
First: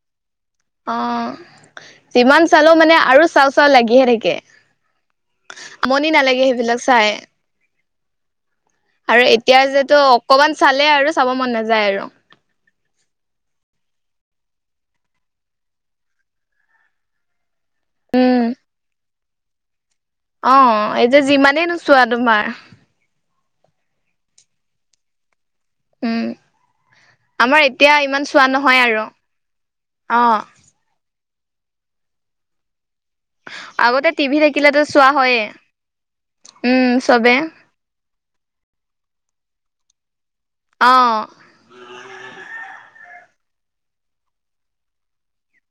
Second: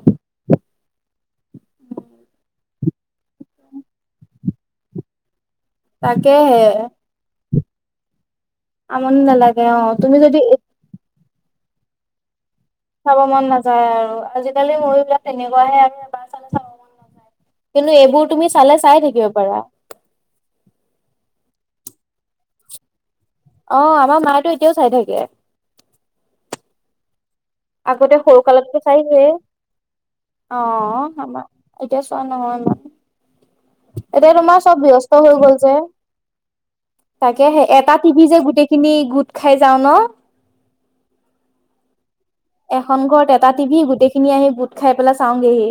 [SPEAKER 1] অ', যিমান চালো মানে আৰু চাউ চাউ লাগিহে থাকে।
[SPEAKER 2] [inaudible]
[SPEAKER 1] আমনি নালাগে
[SPEAKER 2] তাকেহে
[SPEAKER 1] সেইবিলাক চাই।
[SPEAKER 2] আমনি
[SPEAKER 1] আৰু এতিয়া
[SPEAKER 2] নালাগে অ
[SPEAKER 1] যেহেতটো
[SPEAKER 2] তুমি যদি
[SPEAKER 1] অকমান চালে আৰু চাব মন নাযায় আৰু।
[SPEAKER 2] চাব মন নাযায় আৰু আজিকালি মৰি বিলাক তেনেকুৱাহে আৰু [inaudible] কিন্তু এইবোৰ
[SPEAKER 1] উম
[SPEAKER 2] তুমি চালে চাই থাকিব পাৰা।
[SPEAKER 1] অ', এই যে যিমানেই নোচোৱা তোমাৰ,
[SPEAKER 2] অ', আমাৰ মায় তো এতিয়াও চাই থাকে।
[SPEAKER 1] উম, আমাৰ এতিয়া
[SPEAKER 2] আগতে
[SPEAKER 1] ইমান চোৱা নহয়
[SPEAKER 2] সৰুকালতো
[SPEAKER 1] আৰু
[SPEAKER 2] চাইহেই অ', আমাৰ এতিয়া চোৱা নহয় মান।
[SPEAKER 1] আগতে
[SPEAKER 2] এতিয়া
[SPEAKER 1] টিভি
[SPEAKER 2] তোমাৰ
[SPEAKER 1] থাকিলেতো
[SPEAKER 2] চব
[SPEAKER 1] চোৱা
[SPEAKER 2] ব্যস্ত হৈ
[SPEAKER 1] হয়ে
[SPEAKER 2] গল যে
[SPEAKER 1] উম চবে
[SPEAKER 2] তাকেহে তটা টিভি যে গোটেইখিনি গোট খাই যাওঁ ন।
[SPEAKER 1] অ'।
[SPEAKER 2] এখন ঘৰত এটা টিভি গোটেই খিনি আহি বুট খাই পেলাই চাওগেহি।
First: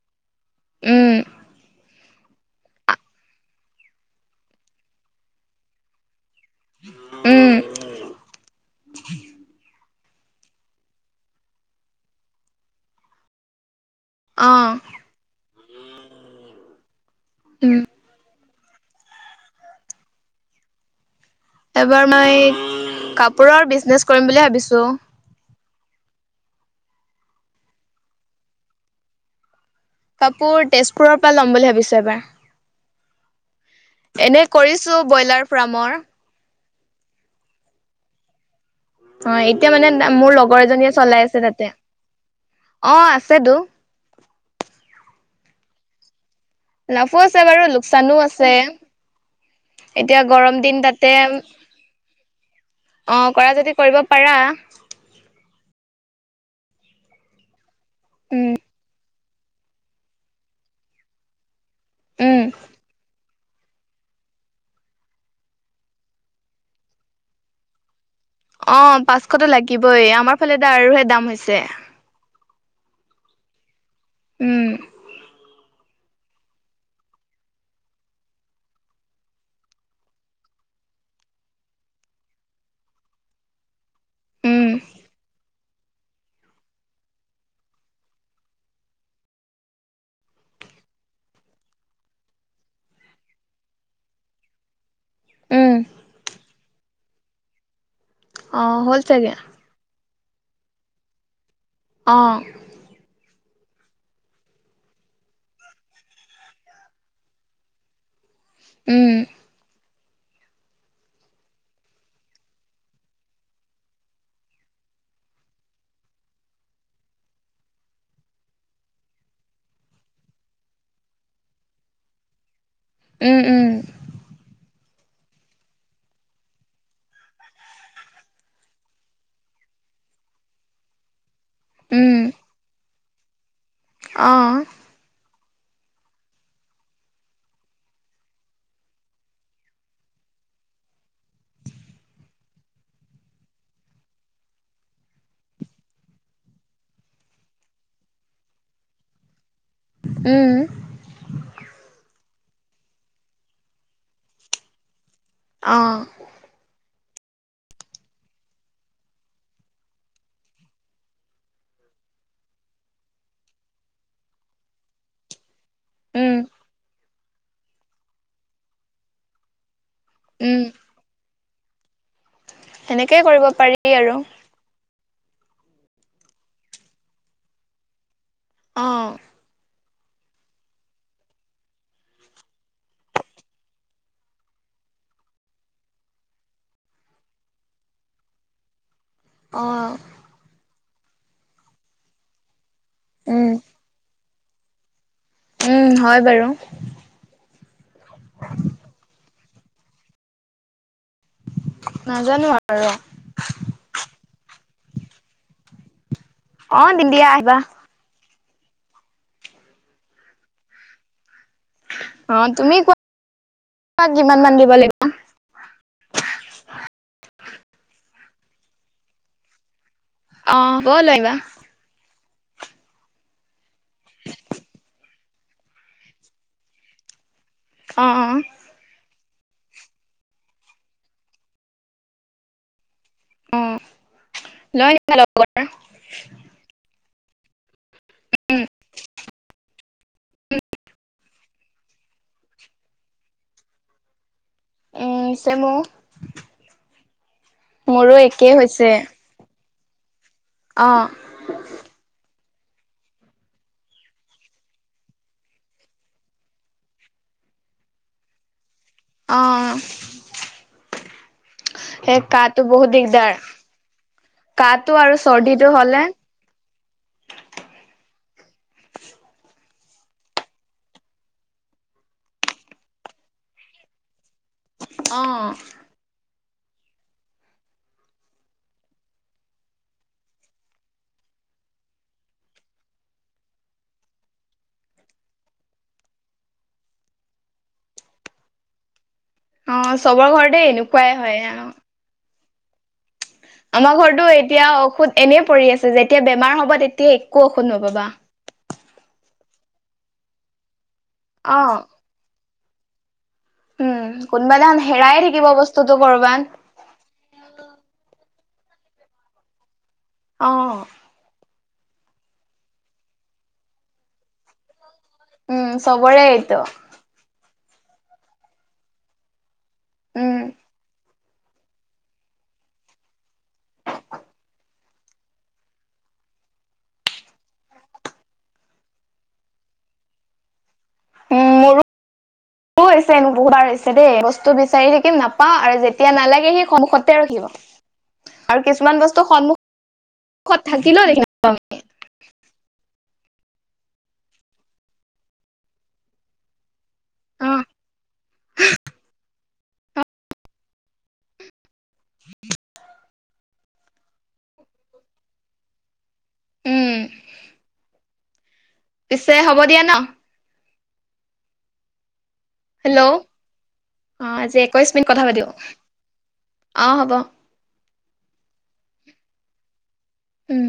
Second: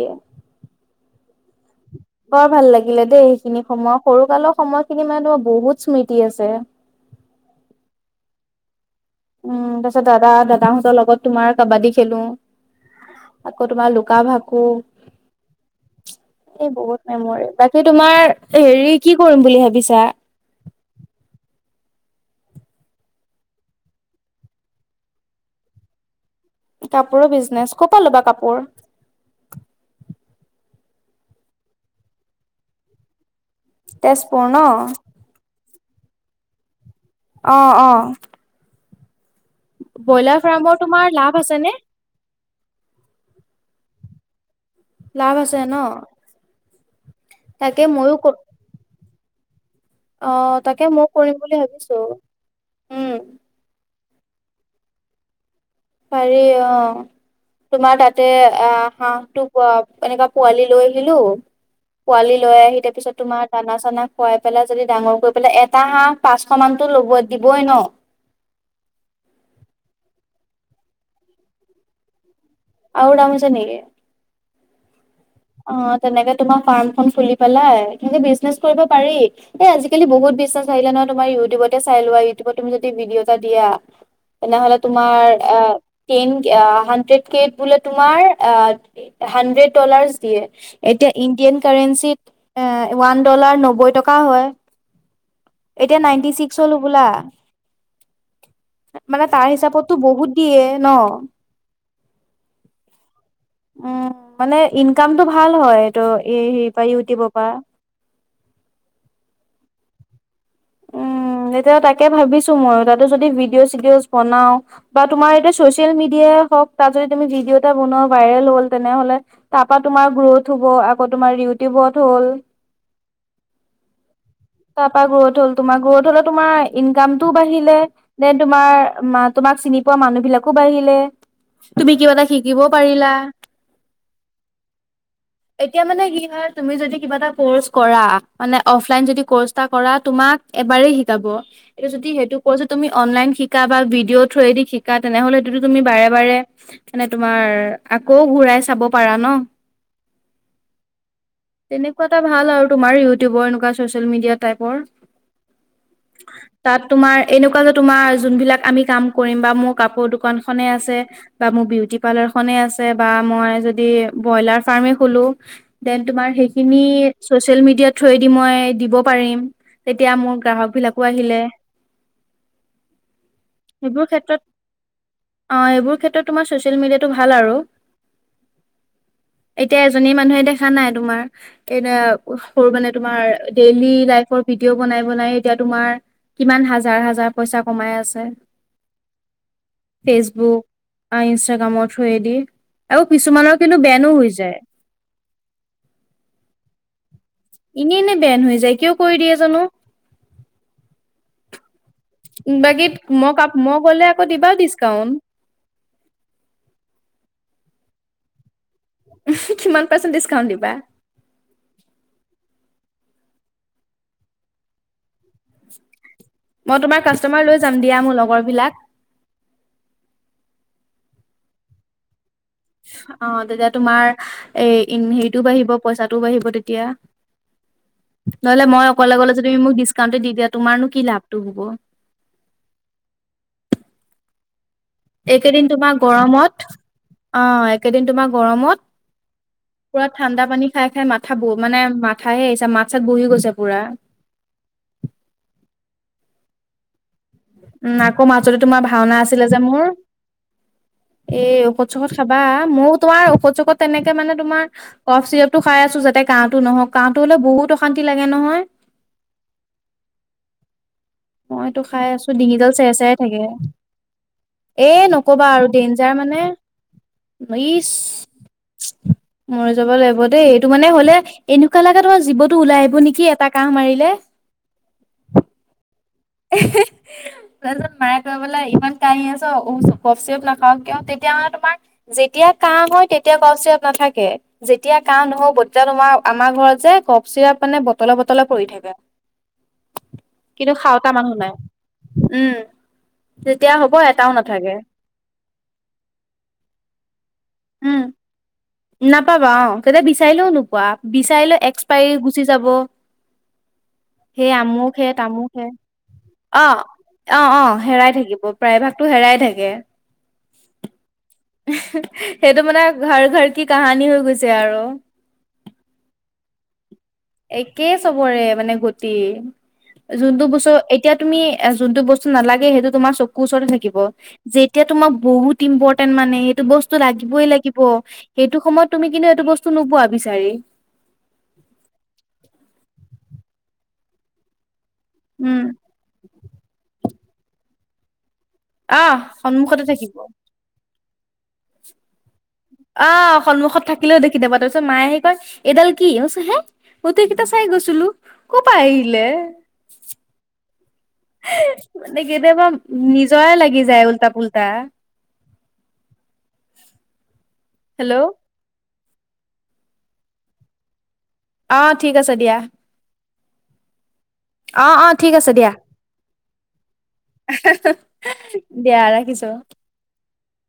[SPEAKER 1] উম,
[SPEAKER 2] বৰ ভাল লাগিলে দেই সেইখিনি সময় সৰুকালৰ সময়খিনি মানে তোমাৰ বহুত স্মৃতি আছে।
[SPEAKER 1] উম।
[SPEAKER 2] উম, তাৰ পিছত দাদা দাদাহঁতৰ লগত তোমাৰ কাবাদডী খেলোঁ। আকৌ তোমাৰ লুকা
[SPEAKER 1] অ
[SPEAKER 2] ভাকু। এই বহুত মেমৰি
[SPEAKER 1] উম
[SPEAKER 2] বাকী তোমাৰ হেৰি কি কৰিম বুলি ভাবিছা?
[SPEAKER 1] এবাৰ মই কাপোৰৰ বিজনেছ কৰিম বুলি ভাবিছোঁ।
[SPEAKER 2] কাপোৰৰ বিজনেচ, ক'পা লবা কাপোৰ?
[SPEAKER 1] কাপোৰ তেজপুৰৰ পৰা ল'ম বুলি ভাবিছোঁ এবাৰ। এনে
[SPEAKER 2] তেজপুৰ ন
[SPEAKER 1] কৰিছোঁ ব্ৰইলাৰ ফ্ৰ্মৰ।
[SPEAKER 2] অ', অ',
[SPEAKER 1] অ', এতিয়া মানে মোৰ
[SPEAKER 2] ব্ৰইলাৰ
[SPEAKER 1] লগৰ
[SPEAKER 2] ফাৰ্মৰ
[SPEAKER 1] এজনীয়ে
[SPEAKER 2] তোমাৰ
[SPEAKER 1] চলাই
[SPEAKER 2] লাভ
[SPEAKER 1] আছে তাতে
[SPEAKER 2] নে?
[SPEAKER 1] অ', আছেতো।
[SPEAKER 2] লাভ আছে ন?
[SPEAKER 1] লাভো আছে বাৰু
[SPEAKER 2] তাকে
[SPEAKER 1] লোকচানো
[SPEAKER 2] ময়ো ক
[SPEAKER 1] আছে। এতিয়া
[SPEAKER 2] অ
[SPEAKER 1] গৰম দিন
[SPEAKER 2] তাকে ময়ো
[SPEAKER 1] তাতে
[SPEAKER 2] কৰিম বুলি ভাবিছো উম
[SPEAKER 1] অ' কৰা যদি কৰিব। পৰাাৰ।
[SPEAKER 2] পাৰি অ' তোমাৰ তাতে
[SPEAKER 1] উম
[SPEAKER 2] আহ হাঁহটো। প এনেককা পোৱালি লৈ আহিলো পোৱালি
[SPEAKER 1] উম
[SPEAKER 2] লৈ আহি তাৰ পিছত তোমাৰ। দানা চানা খুৱাই পেলাই যদি ডাঙৰ কৰি পেলাই এটা হাঁহ পাঁচশ মানতো ল'ব দিবই ন।
[SPEAKER 1] অ' পাঁচশত লাগিবই আমাৰ ফালে এ আৰুহে দাম হৈছে।
[SPEAKER 2] আ গাামছে নেকে
[SPEAKER 1] উম
[SPEAKER 2] অ তেনেকে তোমাৰ ফাৰ্ম খ খুলি পেলাই কিন্তু বিজনেচ কৰিব পাৰি এ আজিকালি বহুত বিশ্বাস আহিলে নহ তমাৰ ইউটিউবতে চাই লোৱা ইউটিউত তুমি যদি ভিডি' এটা দিয়া
[SPEAKER 1] উম
[SPEAKER 2] তেনেহলে তোমাৰ আহ টেন হাড্ৰেড কে বো তোমাৰ হাড্ৰেড ডলাৰ দিয়ে এতিয়া ইণ্ডিয়ান কাৰেঞ্চিত এ ওৱান ডলাৰ নব্বৈ টকা হয়
[SPEAKER 1] উম
[SPEAKER 2] এতিয়া নাইনটি ছিক্স হ'লো বোলা
[SPEAKER 1] অ হ'ল
[SPEAKER 2] মানে
[SPEAKER 1] চাগে
[SPEAKER 2] তাৰ হিচাপতটো বহুত দিয়ে ন
[SPEAKER 1] অ
[SPEAKER 2] উম মানে ইনকামতটো ভাল হয় তটো হেৰি পৰা ইউটিউবৰ পৰা
[SPEAKER 1] উম
[SPEAKER 2] উম তেতিয়া তাকে ভাবিছো মই তাতো যদি ভিডিঅ' চিডিঅ বনাও বা তোমাৰ এতিয়া চচিয়েল মিডিয়াই হওক তাত যদি তুমি ভিডিঅ' এটা বনোৱা ভাইৰেল হ'ল তেনেহ'লে তাৰ পৰাা তোমাৰ গ্ৰোথ হ'ব আকৌ তোমাৰ ইউটিউবত হ'ল
[SPEAKER 1] উম উম
[SPEAKER 2] তাৰ পৰাা গ্ৰ'থ হল তোমাৰ গ্ৰ'থ হলে তোমাৰ ইনকামটোও বাঢ়িলে নে তোমাৰ তোমাক চিনি পোৱা মানুহ বিলাকো বাঢ়িলে তুমি
[SPEAKER 1] উম
[SPEAKER 2] কিবা এটা শিকিব পাৰিলা
[SPEAKER 1] অঁ
[SPEAKER 2] এতিয়া মানে কি হয় তুমি যদি কিবা এটা কৰ্চ কৰা মানে অফলাইন যদি কচা কৰা তোমাক এবাৰেই শিকাব এইটো যদি সেইটো কৰছে তুমি অনলাইন শিকা বা ভিডিঅ' থ্ৰুৱেদি শিকা তেনেহলে সেইটোতটো তুমি বাৰে বাৰে মানে তোমাৰ আকৌ ঘূৰাই চাব পাৰা ন
[SPEAKER 1] উম
[SPEAKER 2] তেনেকুৱা এটা ভাল আৰু তোমাৰ ইউটিউবৰ এনেকুৱা চচিয়েল মিডিয়া টাইপৰ
[SPEAKER 1] অ
[SPEAKER 2] তাত তোমাৰ এনেকুৱা যে তোমাৰ যোনবিলাক আমি কাম কৰিম বা মোৰ কাপোৰ দোকানখনে আছে বা মোৰ বিউটি পাৰ্লাৰ খনে আছে বা মই যদি ব্ৰইলাৰ ফাৰ্মে খলো দেন তোমাৰ
[SPEAKER 1] উম
[SPEAKER 2] সেইখিনি ছ'চিয়েল মিডিয়া থ্ৰুৱেদি মই দিব পাৰিম তেতিয়া মোৰ
[SPEAKER 1] উম
[SPEAKER 2] গ্ৰাহক বিলাকো আহিলে
[SPEAKER 1] সেনেকেই কৰিব পাৰি
[SPEAKER 2] সেইবোৰ
[SPEAKER 1] আৰু
[SPEAKER 2] ক্ষেত্ৰত অ এইবোৰ ক্ষেত্ৰত তোমাৰ ছচিয়েল মিডিয়াটো ভাল আৰু
[SPEAKER 1] অঁ
[SPEAKER 2] এতিয়া এজনী মানুহে দেখা নাই তোমাৰ এই সৰু মানে তোমাৰ ডেইলি লাইফৰ ভিডিঅ' বনাই বনাই এতিয়া তোমাৰ কিমান হাজাৰ হাজাৰ পইচা কমাই আছে
[SPEAKER 1] অ
[SPEAKER 2] ফেচবুক ইনষ্টাগ্ৰামৰ থ্ৰেদি আৰু
[SPEAKER 1] উম
[SPEAKER 2] কিছুমানৰ কিন্তু বেনো হৈ যায়
[SPEAKER 1] উম হয় বাৰু
[SPEAKER 2] এনেই এনেই বেন হৈ যায় কিয় কৰি দিয়ে জানো
[SPEAKER 1] নাজানো আৰু
[SPEAKER 2] বাকীত মই মই গলে আকৌ দিবা ডিচকাউন্ট
[SPEAKER 1] অ দণ্ডিয়া আহিবা
[SPEAKER 2] কিমান পাৰ্চেণ্ট ডিছকাউণ্ট দিবা।
[SPEAKER 1] অ, তুমি কোৱা কিমান মান দিব লাগিব।
[SPEAKER 2] মই তোমাৰ কাষ্টমাৰ লৈ যাম দিয়া মোৰ লগৰ বিলাক
[SPEAKER 1] অ, ব' লাগি
[SPEAKER 2] অ, তেতিয়া তোমাৰ এই হেৰিটোও বাঢ়িব, পইচাটোও বাঢ়িব তেতিয়া।
[SPEAKER 1] অ', অ',
[SPEAKER 2] নহলে মই অকলে গলে তুমি মোক ডিচকাউণ্ট দি দিয়া তোমাৰনো কি লাভটো হ'ব।
[SPEAKER 1] অ, লয়।
[SPEAKER 2] এইকেইদিন তোমাৰ গৰমত অ, একেদিন তোমাৰ গৰমত পুৰা ঠাণ্ডা পানী খাই, খাই মা মা ব মানে, মাথাহে আহিছে মাত, চাত বহি গৈছে পুৰা।
[SPEAKER 1] উম [unintelligible]
[SPEAKER 2] উম,
[SPEAKER 1] মোৰো
[SPEAKER 2] আকৌ
[SPEAKER 1] একেই
[SPEAKER 2] মাজুল তোমাৰ
[SPEAKER 1] হৈছে
[SPEAKER 2] ভাওনা আছিলে যে মোৰ।
[SPEAKER 1] অ'।
[SPEAKER 2] এ ঔষধ, চৌখত খাবা ময়ো তোমাৰ ঔষধ, চৌখত তেনেকে মানে তোমাৰ কফ, চিপটো খাই আছো যাতে গাওতোহক কাওঁটো হলে বহুত অশ্তি লাগে নহয়।
[SPEAKER 1] অ'।
[SPEAKER 2] মইতো খাই
[SPEAKER 1] সেই
[SPEAKER 2] আছো
[SPEAKER 1] কাহটো
[SPEAKER 2] ডিঙিডাল
[SPEAKER 1] বহুত
[SPEAKER 2] চেৰা, চেৰা
[SPEAKER 1] দিগদাৰ।
[SPEAKER 2] থাকে। এ,
[SPEAKER 1] কাহটো আৰু
[SPEAKER 2] নকবা
[SPEAKER 1] চৰ্দিটো
[SPEAKER 2] আৰু
[SPEAKER 1] হ'লে
[SPEAKER 2] ডেইঞ্জাৰ মানে ই মৰি যাব লাগিব দেই এইটো মানে হ'লে এনেকুৱা লগাগে তোমাৰ জীৱতো ওলাই আহিব নেকি এটা কাহ মাৰিলে।
[SPEAKER 1] অ'।
[SPEAKER 2] তজন মায় বোলে ইমান কাঁহি আছ চপ নাখাও কিয় তেতিয়াহলে তোমাৰ যেতিয়া কাম হয় তেতিয়া কউ চৰা নাথাকে। যেতিয়া কা নহও বতিয়া তোমাৰ আমাৰ ঘৰত যে কপ চিৰাপ মানে বটল, বটলে পৰি থাকে।
[SPEAKER 1] অ, চবৰ ঘৰতে
[SPEAKER 2] কিন্তু খাওঁতা
[SPEAKER 1] এনেকুৱাই। হয়
[SPEAKER 2] নাই,
[SPEAKER 1] অ'।
[SPEAKER 2] উম। যেতিয়া হ'ব
[SPEAKER 1] আমাৰ ঘৰতো
[SPEAKER 2] এটাও
[SPEAKER 1] এতিয়া
[SPEAKER 2] নাথাকে।
[SPEAKER 1] ঔষধ এনেই পৰি আছে যেতিয়া বেমাৰ হ'ব তেতিয়া একো ঔষধ
[SPEAKER 2] উম,
[SPEAKER 1] নপাবা।
[SPEAKER 2] নাপাবা অ, তেতিয়া বিচাৰিলেও নোপোৱা বিচাৰিলে
[SPEAKER 1] অ',
[SPEAKER 2] এক্সপাইৰ গুচি যাব।
[SPEAKER 1] উম,
[SPEAKER 2] সেই
[SPEAKER 1] কোনোবা দিনাখন
[SPEAKER 2] আমু খে
[SPEAKER 1] হেৰাই
[SPEAKER 2] তামো
[SPEAKER 1] থাকিব
[SPEAKER 2] খে
[SPEAKER 1] বস্তুটো কৰ'বাত।
[SPEAKER 2] অ'। অ', অ', হেৰাই থাকিব প্ৰায় ভাগতো হেৰাই থাকে।
[SPEAKER 1] অ'।
[SPEAKER 2] সেইটো মানে ঘৰ, ঘৰ কি কাহানী হৈ গৈছে আৰু।
[SPEAKER 1] উম, সবৰে এইটো।
[SPEAKER 2] একে চবৰে মানে গতি
[SPEAKER 1] উম,
[SPEAKER 2] যোনটো বস্তু এতিয়া তুমি এ, যোনতটো বস্তু নালাগে সেইটো তোমাৰ চকুৰ ওচৰতে থাকিব। যেতিয়া তোমাক বহুত ইম্পৰটেন্ট মানে সেইটো বস্তু লাগিবই লাগিব। সেইটো সময়ত তুমি কিন্তু এইটো বস্তু নোবোৱা বিচাৰি।
[SPEAKER 1] উ, মোৰো, মোৰো হৈছে এন বুবাৰ হৈছে দেই বস্তু বিচাৰি থাকিম নাপাওঁ
[SPEAKER 2] উম
[SPEAKER 1] আৰু যেয়া তেতিয়া নালাগে সি সমুসতে ৰখিব আৰু কিছুমান
[SPEAKER 2] আহ
[SPEAKER 1] বস্তু সন্মুখ
[SPEAKER 2] সন্মুখতে থাকিব
[SPEAKER 1] কথাকিল দেখি নাপাও।
[SPEAKER 2] আহ, সন্মুখত থাকিলেও দেখি দাবা তাৰপিছত মায়ে আহি কয় এইডাল কি হৈছে হে মটইকেইটা
[SPEAKER 1] অ
[SPEAKER 2] চাই গৈছিলো ক'ৰ পৰা আহিলে। মানে কেতিয়াবা নিজৰা লাগি যায় উওল্টা-পুল্টা।
[SPEAKER 1] উম।
[SPEAKER 2] হেল্ল?
[SPEAKER 1] পিছে হ'ব দিয়া ন।
[SPEAKER 2] অ, ঠিক আছে দিয়া।
[SPEAKER 1] হেল্ল' অ, আজি
[SPEAKER 2] অ
[SPEAKER 1] একৈছ মিনিট
[SPEAKER 2] অ
[SPEAKER 1] কথা
[SPEAKER 2] ঠিক
[SPEAKER 1] পাতিওঁ
[SPEAKER 2] আছে দিয়া
[SPEAKER 1] অ, হ'ব।
[SPEAKER 2] দিয়া ৰাখিছো।
[SPEAKER 1] উম,